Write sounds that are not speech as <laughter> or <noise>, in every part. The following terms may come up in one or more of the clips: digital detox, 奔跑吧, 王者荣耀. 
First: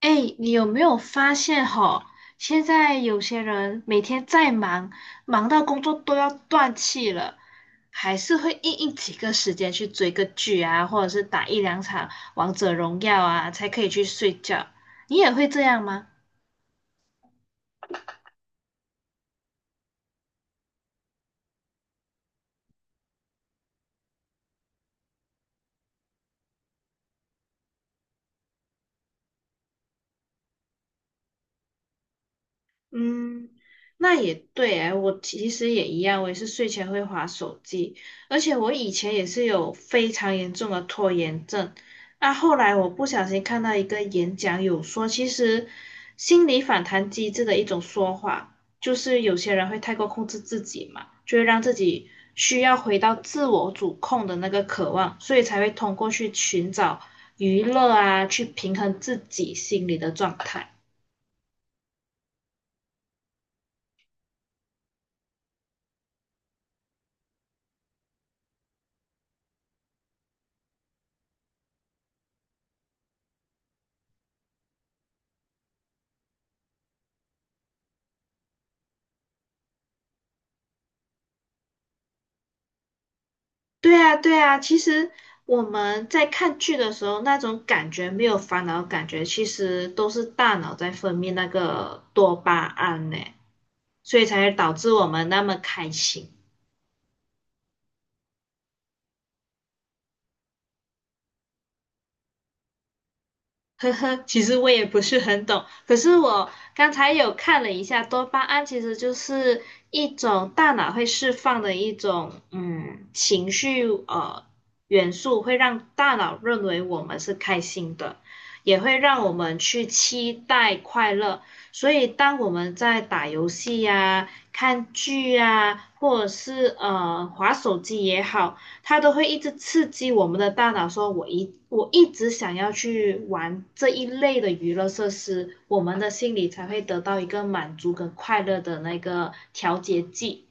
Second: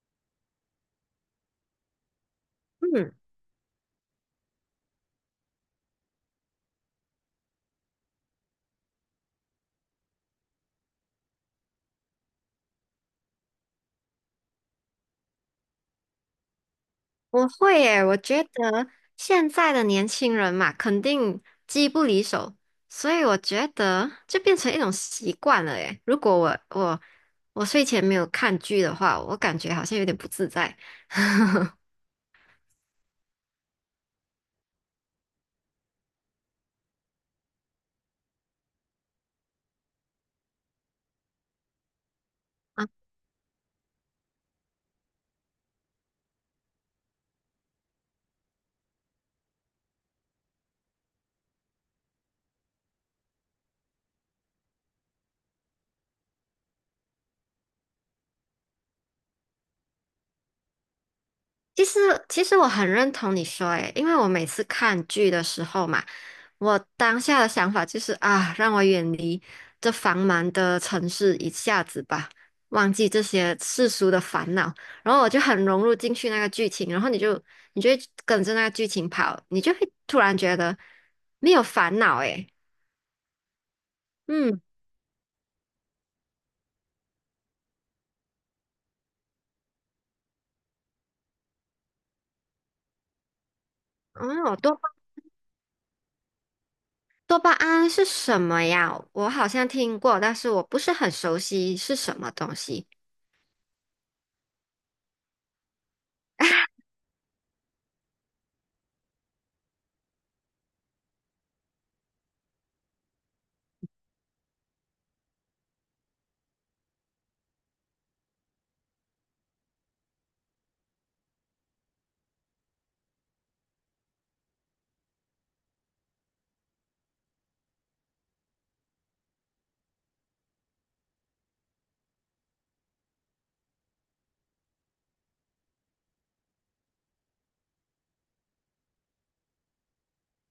哎，你有没有发现哈？现在嗯，有些人每天再忙，忙到工作都要断气了，还是会硬硬挤个时间去追个剧啊，或者是打一两场王者荣耀啊，才可以去睡觉。你也会这样吗？我会诶。我觉得现在的年轻人嘛，肯定机不离手，所以我觉得就变成一种习惯了诶。如果我睡前没有看剧的话，我感觉好像有点不自在嗯，那也对哎，我其实也一样，我也是睡前会划手机，而且我以前也是有非常严重的拖延症。那后来啊。我不小心看到一个演讲，有说其实心理反弹机制的一种说法，就是有些人会太过控制自己嘛，就会让自己需要回到自我主控的那个渴望，所以才会通过去寻找娱乐啊，去平衡自己心理的状态。其实其实我很认同你说，诶，因为我每次看剧的时候嘛。我当下的想法就是啊，让我远离这繁忙的城市一下子吧，忘记这些世俗的烦恼，然后我就很融入进去那个剧情，然后你会跟着那个剧情跑，你就会突然觉得没有烦恼诶。对啊，对啊，嗯。其实我们在看剧的时候，那种感觉没有烦恼的感觉，其实都是大脑在分泌那个多巴胺呢，所以才会哦，导多巴致我们那么开心。多巴胺是什么呀？我好像听过，但是我不是很熟悉是什么东西。呵呵，其实我也不是很懂，可是我刚才有看了一下，多巴胺其实就是一种大脑会释放的一种情绪元素，会让大脑认为我们是开心的，也会让我们去期待快乐。所以当我们在打游戏呀、看剧呀、或者是划手机也好。它都会一直刺激我们的大脑，说我一直想要去玩这一类的娱乐设施，我们的心里才会得到一个满足跟快乐的那个调节剂。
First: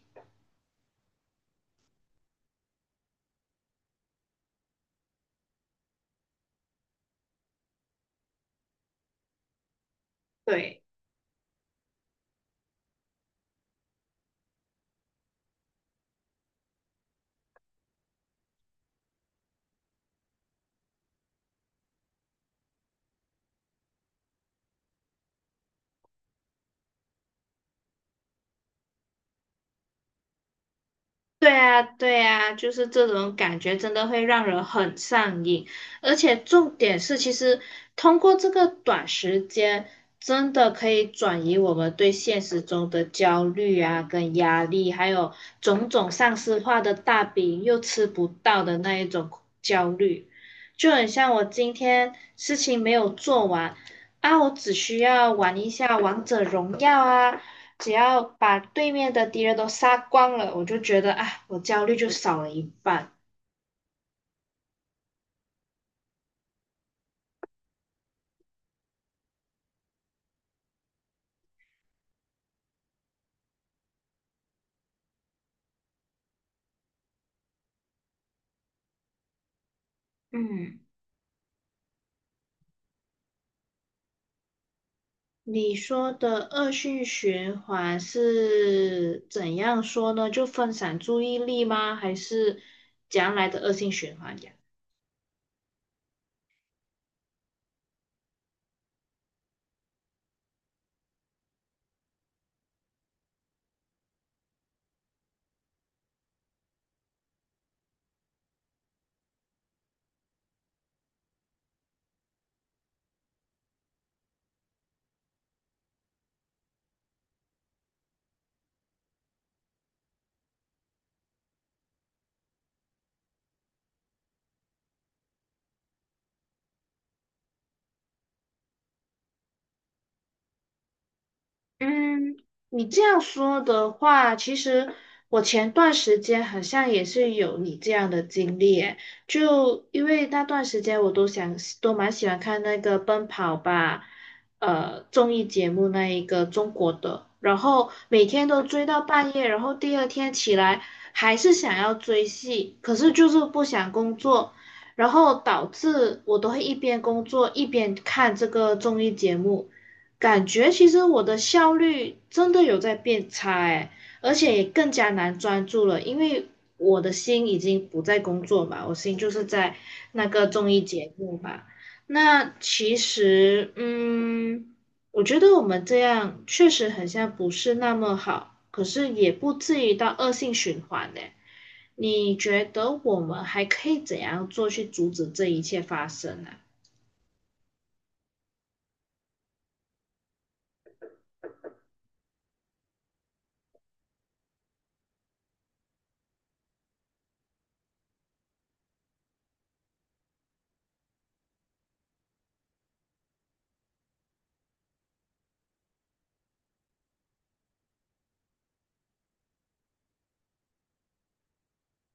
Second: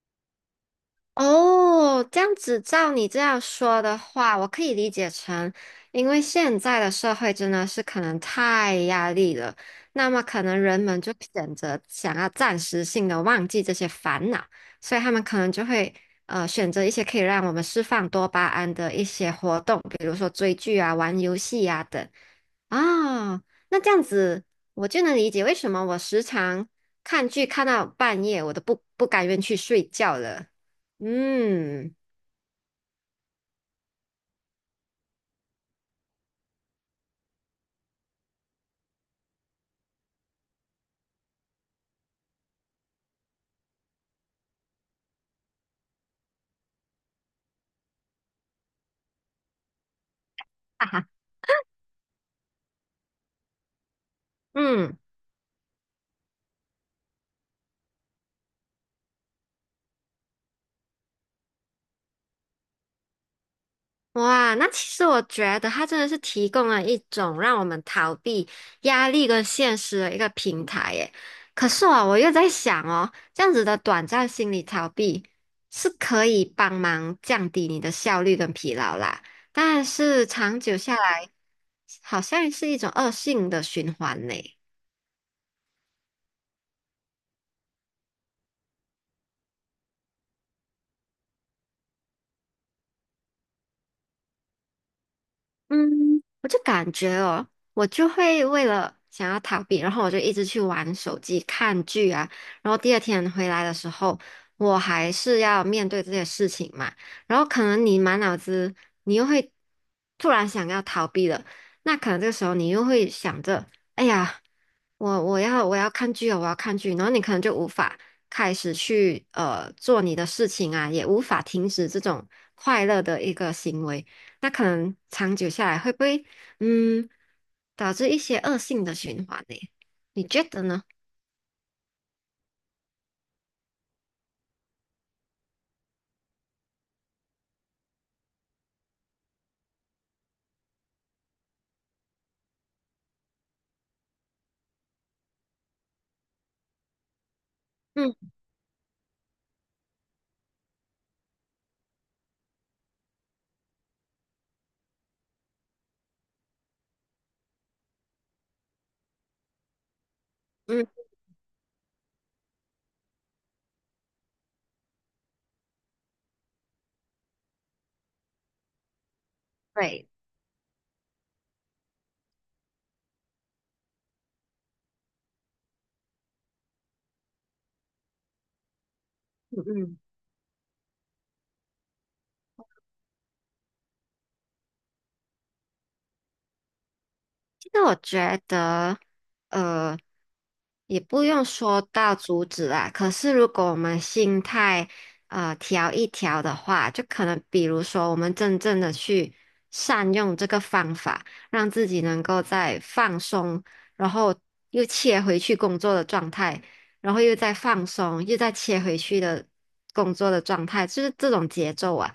哦，这样子照你这样说的话，我可以理解成，因为现在的社会真的是可能太压力了，那么可能人对，们就选择想要暂时性的忘记这些烦恼，所以他们可能就会选择一些可以让我们释放多巴胺的一些活动，比如说追剧啊、玩游戏啊等。啊，那这样子我就能理解为什么我时常看剧看到半夜，我都不甘愿去睡觉了。对啊，嗯。对啊，就是这种感觉真的会让人很上瘾，而且重点是，其实通过这个短时间，真的可以转移我们对现实中的焦虑啊、跟压力，还有种种上司化的大饼又吃不到的那一种焦虑，哈就很哈。像我今天事情没有做完啊，我只需嗯。要玩一下王者荣耀啊。只要把对面的敌人都杀光了，我就觉得啊，我焦虑就少了一半。哇，那其实我觉得它真的是提供了一种让我们逃避压力跟现实的一个平台耶。可是啊，我又在想哦，这样子的短暂心理逃避是可以帮忙降低你的效率跟疲劳啦，但是长久嗯，下来，好像是一种恶性的循环呢。你说的恶性循环是怎样说呢？就分散注意力吗？还是将来的恶性循环呀？嗯，我就感觉哦，我就会为了想要逃避，然后我就一直去玩手机、看剧啊。然后第二天回来的时候，我还是要面对这些事情嘛。然后可能你满脑子，你又会突然想要逃避了，那可能这个时候你又会想着，哎呀，我要看剧哦，我要看剧。然后你可能就无法开始去做你的事情啊，也无法停止这种快乐的一个行为。那可能长久下来会不会嗯导致一些恶性的循环呢？你觉得呢？嗯，你这样说的话，其实我前段时间好像也是有你这样的经历诶，就因为那段时间我都想都蛮喜欢看那个《奔跑吧》综艺节目那一个中国的，然后嗯每天都追到半夜，然后第二天起来还是想要追戏，可是就是不想工作，然后导致我都会一边工作一边看这个综艺节目。感觉嗯。其实我的效率真的有在变差哎，而且也更加难专注了，因为我的心已经不在工作嘛，我心就是在对。那个综艺节目嘛。那其实，嗯，我觉得我们这样确实很像不是那么好，可是也不嗯至于嗯。到恶性循环呢。你觉得我们还可以怎样做去阻止这一切发生呢？那我觉得，呃，也不用说到阻止啦。可是如果我们心态调一调的话，就可能比如说我们真正的去善用这个方法，让自己能够在放松，然后又切回去工作的状态，然后又再放松，又再切回去的工作的状态，就是这种节奏啊。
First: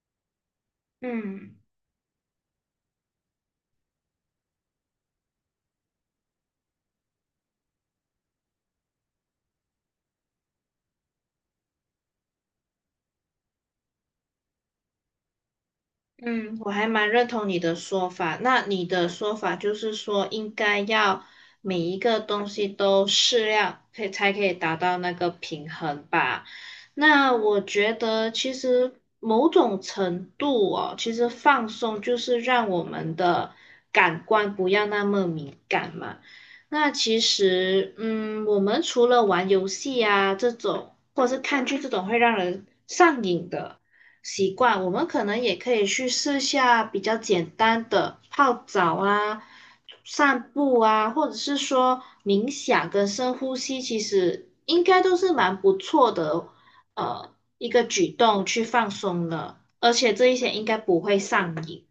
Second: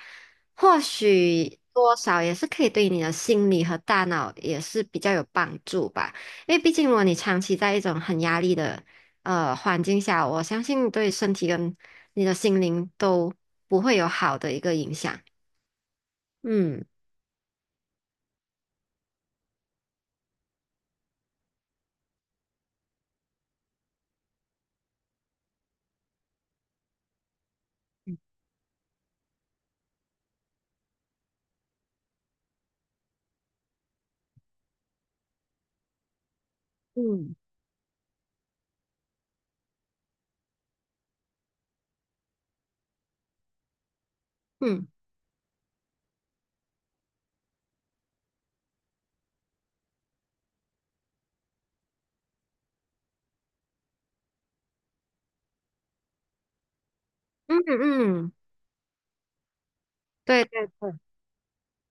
或嗯。许多少也是可以对你的心理和大脑也是比较有帮助吧，因为毕竟如果你长期在一种很压力的环境下，我相信对身体跟你的心灵都不会有好的一个影响。嗯，我嗯还蛮认同你的说法。那你的说法就是说，应该要每一个东西都适量，可以才可以达到那个平衡吧？那我觉得其实某种程度哦，其实放松就是让我们的感官不要那么敏感嘛。那其嗯。实，嗯，我们除了玩游戏啊这种，或者是看剧这种会让人上瘾的。习惯，嗯我们可能也可以去试下比较简单的泡澡啊、散步啊，或者是说冥想跟深呼吸，其实应该都是蛮不错的，嗯。一个举嗯。动去放松了，而且这一对些应对该对。不会上瘾。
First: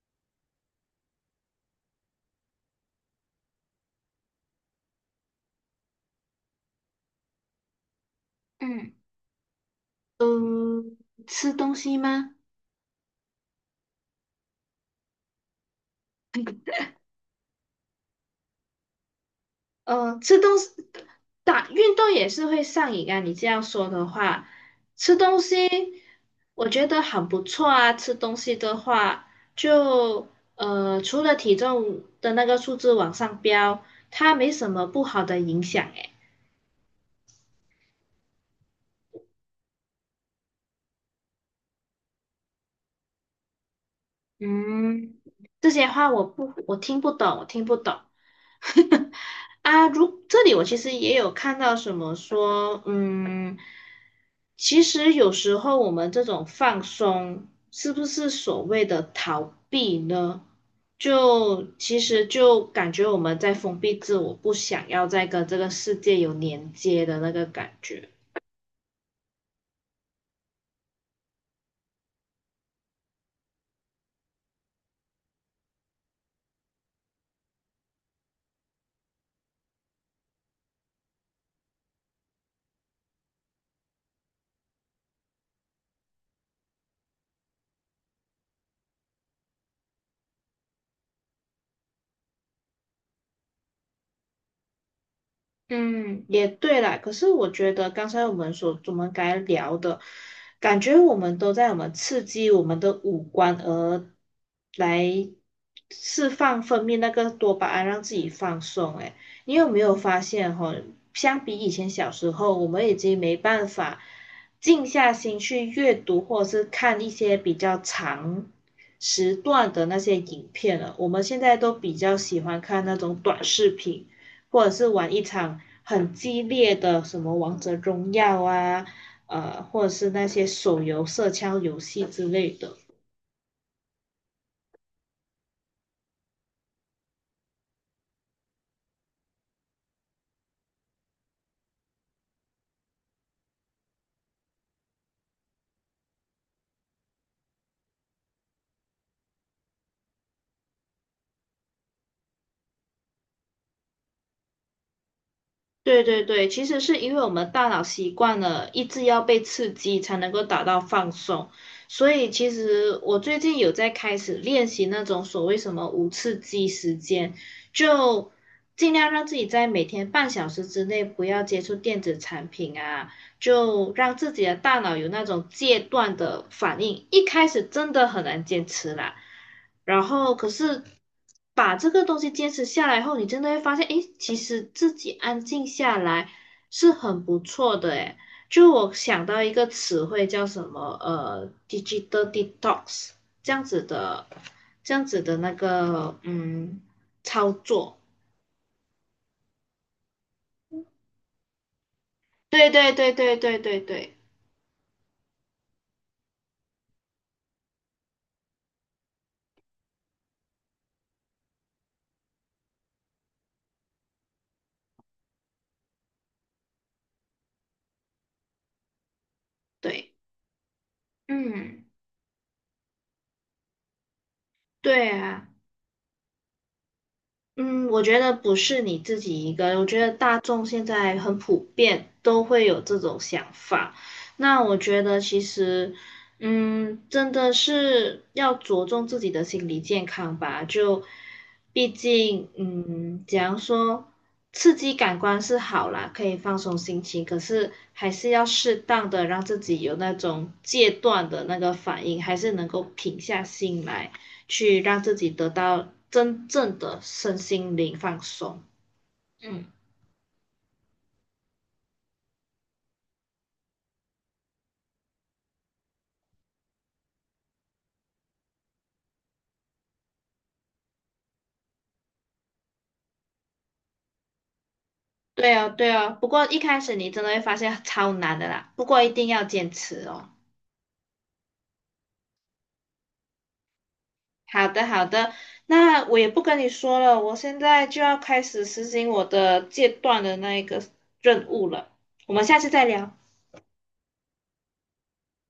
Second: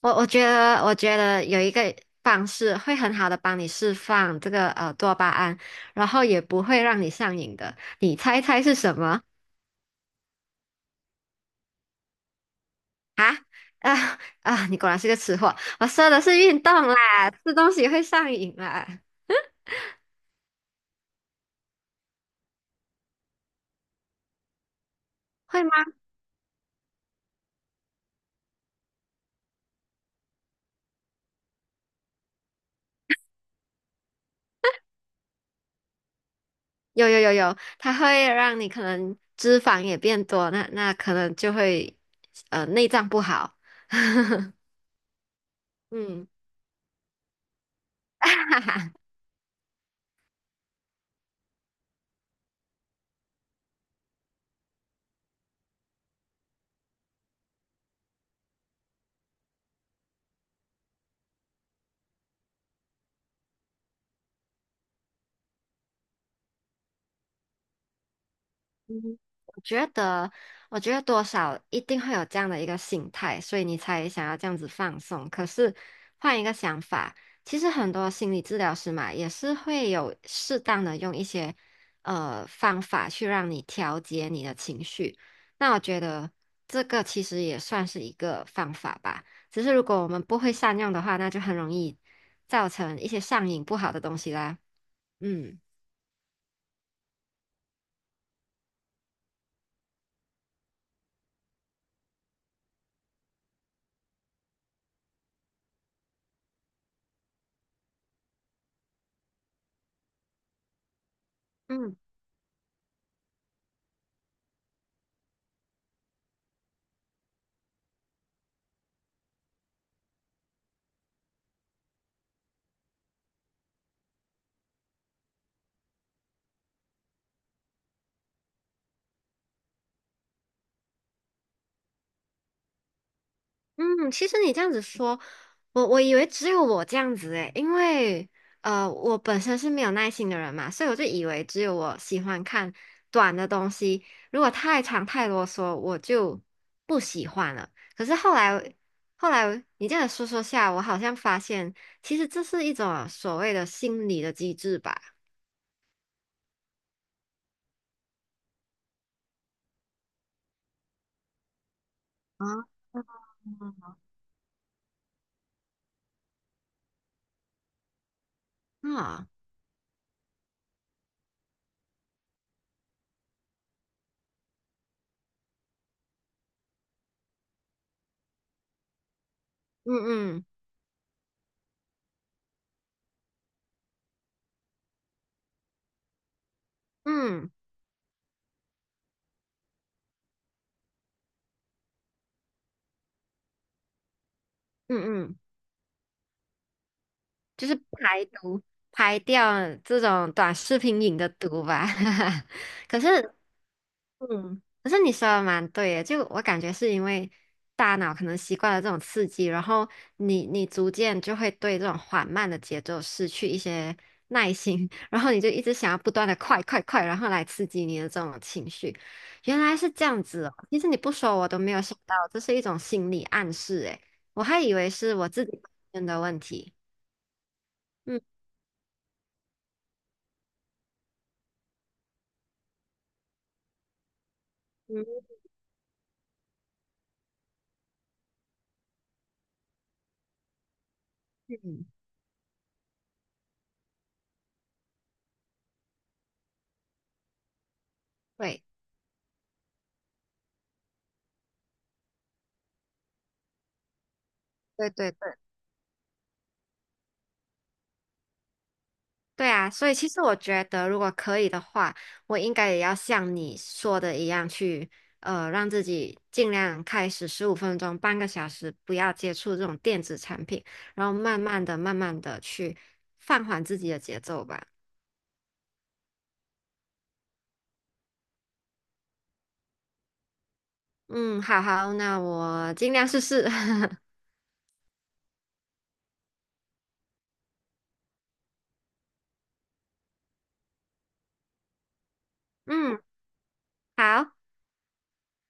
我觉得有一个方式会很好的帮你释放这个多巴胺，然后也不会让你上瘾的，你猜猜是嗯，什么？嗯，吃东西吗？啊。啊，你果然是个吃货。我说的是运动啦，吃东西会上瘾啦。嗯，吃东西，打运动也是会上瘾啊。你这样说的话，吃东会西吗？我觉得很不错啊。吃东西的话，就除了体重的那个数字往上飙，它没什么不好的影响诶。有有有有，它会让你可能脂肪也变多，那可能就会内脏不好。<laughs> 嗯，这些话我嗯。不，我听不懂，我听不懂。<laughs> <laughs> 啊，如这里我其实也有看到什么说，嗯，其实有时候我们这种放松，是不是所谓的逃避呢？就其实就感觉我们在封闭自我，不想要再跟这个世界有连接的那个感觉。嗯，我觉得，我觉得多少一定会有这样的一个心态，所以你才想要这样子放松。可是换一个想法，其实很多心理治疗师嘛，也是会有适当的用一些方法去让你调节你的情绪。那我觉得这个其实也算是一个方法吧。只是如果我们不会善用的话，那就很容易造成一些上瘾不好的东西啦。嗯。嗯，也对啦。可是我觉得刚才我们该聊的，感觉我们都在我们刺激我们的五官，而来释放分泌那个多巴胺，让自己放松。诶，你有没有发现哈、相比以前小时候，我们已经没办法静下心去阅读或者是看一些比较长时段的那些影片了。我们现在都比较喜欢看那种短视频。或者是玩一场很激烈的什么王者荣耀啊，或者是那些手游射枪游戏之类的。嗯，其实你这样子说，我以为只有我这样子诶。因为我本身是没有耐心的人嘛，所以我就以为只有我喜欢看短的东西。如果太长太啰嗦，我就不喜欢了。可是后来你这样说说下，我好像发现，其实这是一种所谓的心理的机制吧。对对对，其实是因为我们大脑习惯了一直要被刺激才能够达到放松，所以其啊。实我最近有在开始练习那种所谓什么无刺激时间，就尽量让啊。自己在每天半小时之内不要接触电子产品啊，就让自己的大脑有那种戒断的反应。一开始真的很难坚持啦，嗯然后嗯可是把这个东西坚持下来后，你真的会发现，诶，其实自己安静下来是很不嗯错的，诶。就我想到一个词汇叫什么，digital detox 这样子的，这样子嗯的嗯。那个，嗯，操就是作。排毒，排掉这种短视频瘾的毒吧。<laughs> 对对可对是，对对对对嗯，可是你说的蛮对的，就我感觉是因为大脑可能习惯了这种刺激，然后你逐渐就会对这种缓慢的节奏失去一些耐心，<laughs> 然后你就一直想要不断的快快快，然后来刺激你的这种情绪。原来是这对，样子哦，其实你不说我都没有嗯，想到，这是一种心理暗示诶。我还以为对是我自啊。己本身的问题。嗯，我觉嗯得不是你自己一个，我觉得大众现在很普遍都会有这种想法。那我觉得嗯。其实，嗯，真的是要着重自己的心理健康吧。就嗯，毕竟，嗯，假如说刺激感官是好啦，可以放松心情，可是还是要对适当的让自己有那种戒断的那个反应，还是能够平下心来。去对让对自己对。得到真正的身心灵放松。对嗯，啊，所以其实我觉得，如果可以的话，我应该也要像你说的一样去，呃，让自己尽量开始15分钟、半个小时，不要接触这种电子产品，然后慢慢的、慢慢的去放缓自己的节奏吧。对哦，对哦。不过一开始你真的会发现超难的啦，不过一定要坚持哦。嗯，好好，那我尽量试试。<laughs> 好的，好的。那我也不跟你说了，我现在就要开始实行我的戒断的那一个任务了。我们下次再嗯，聊。好。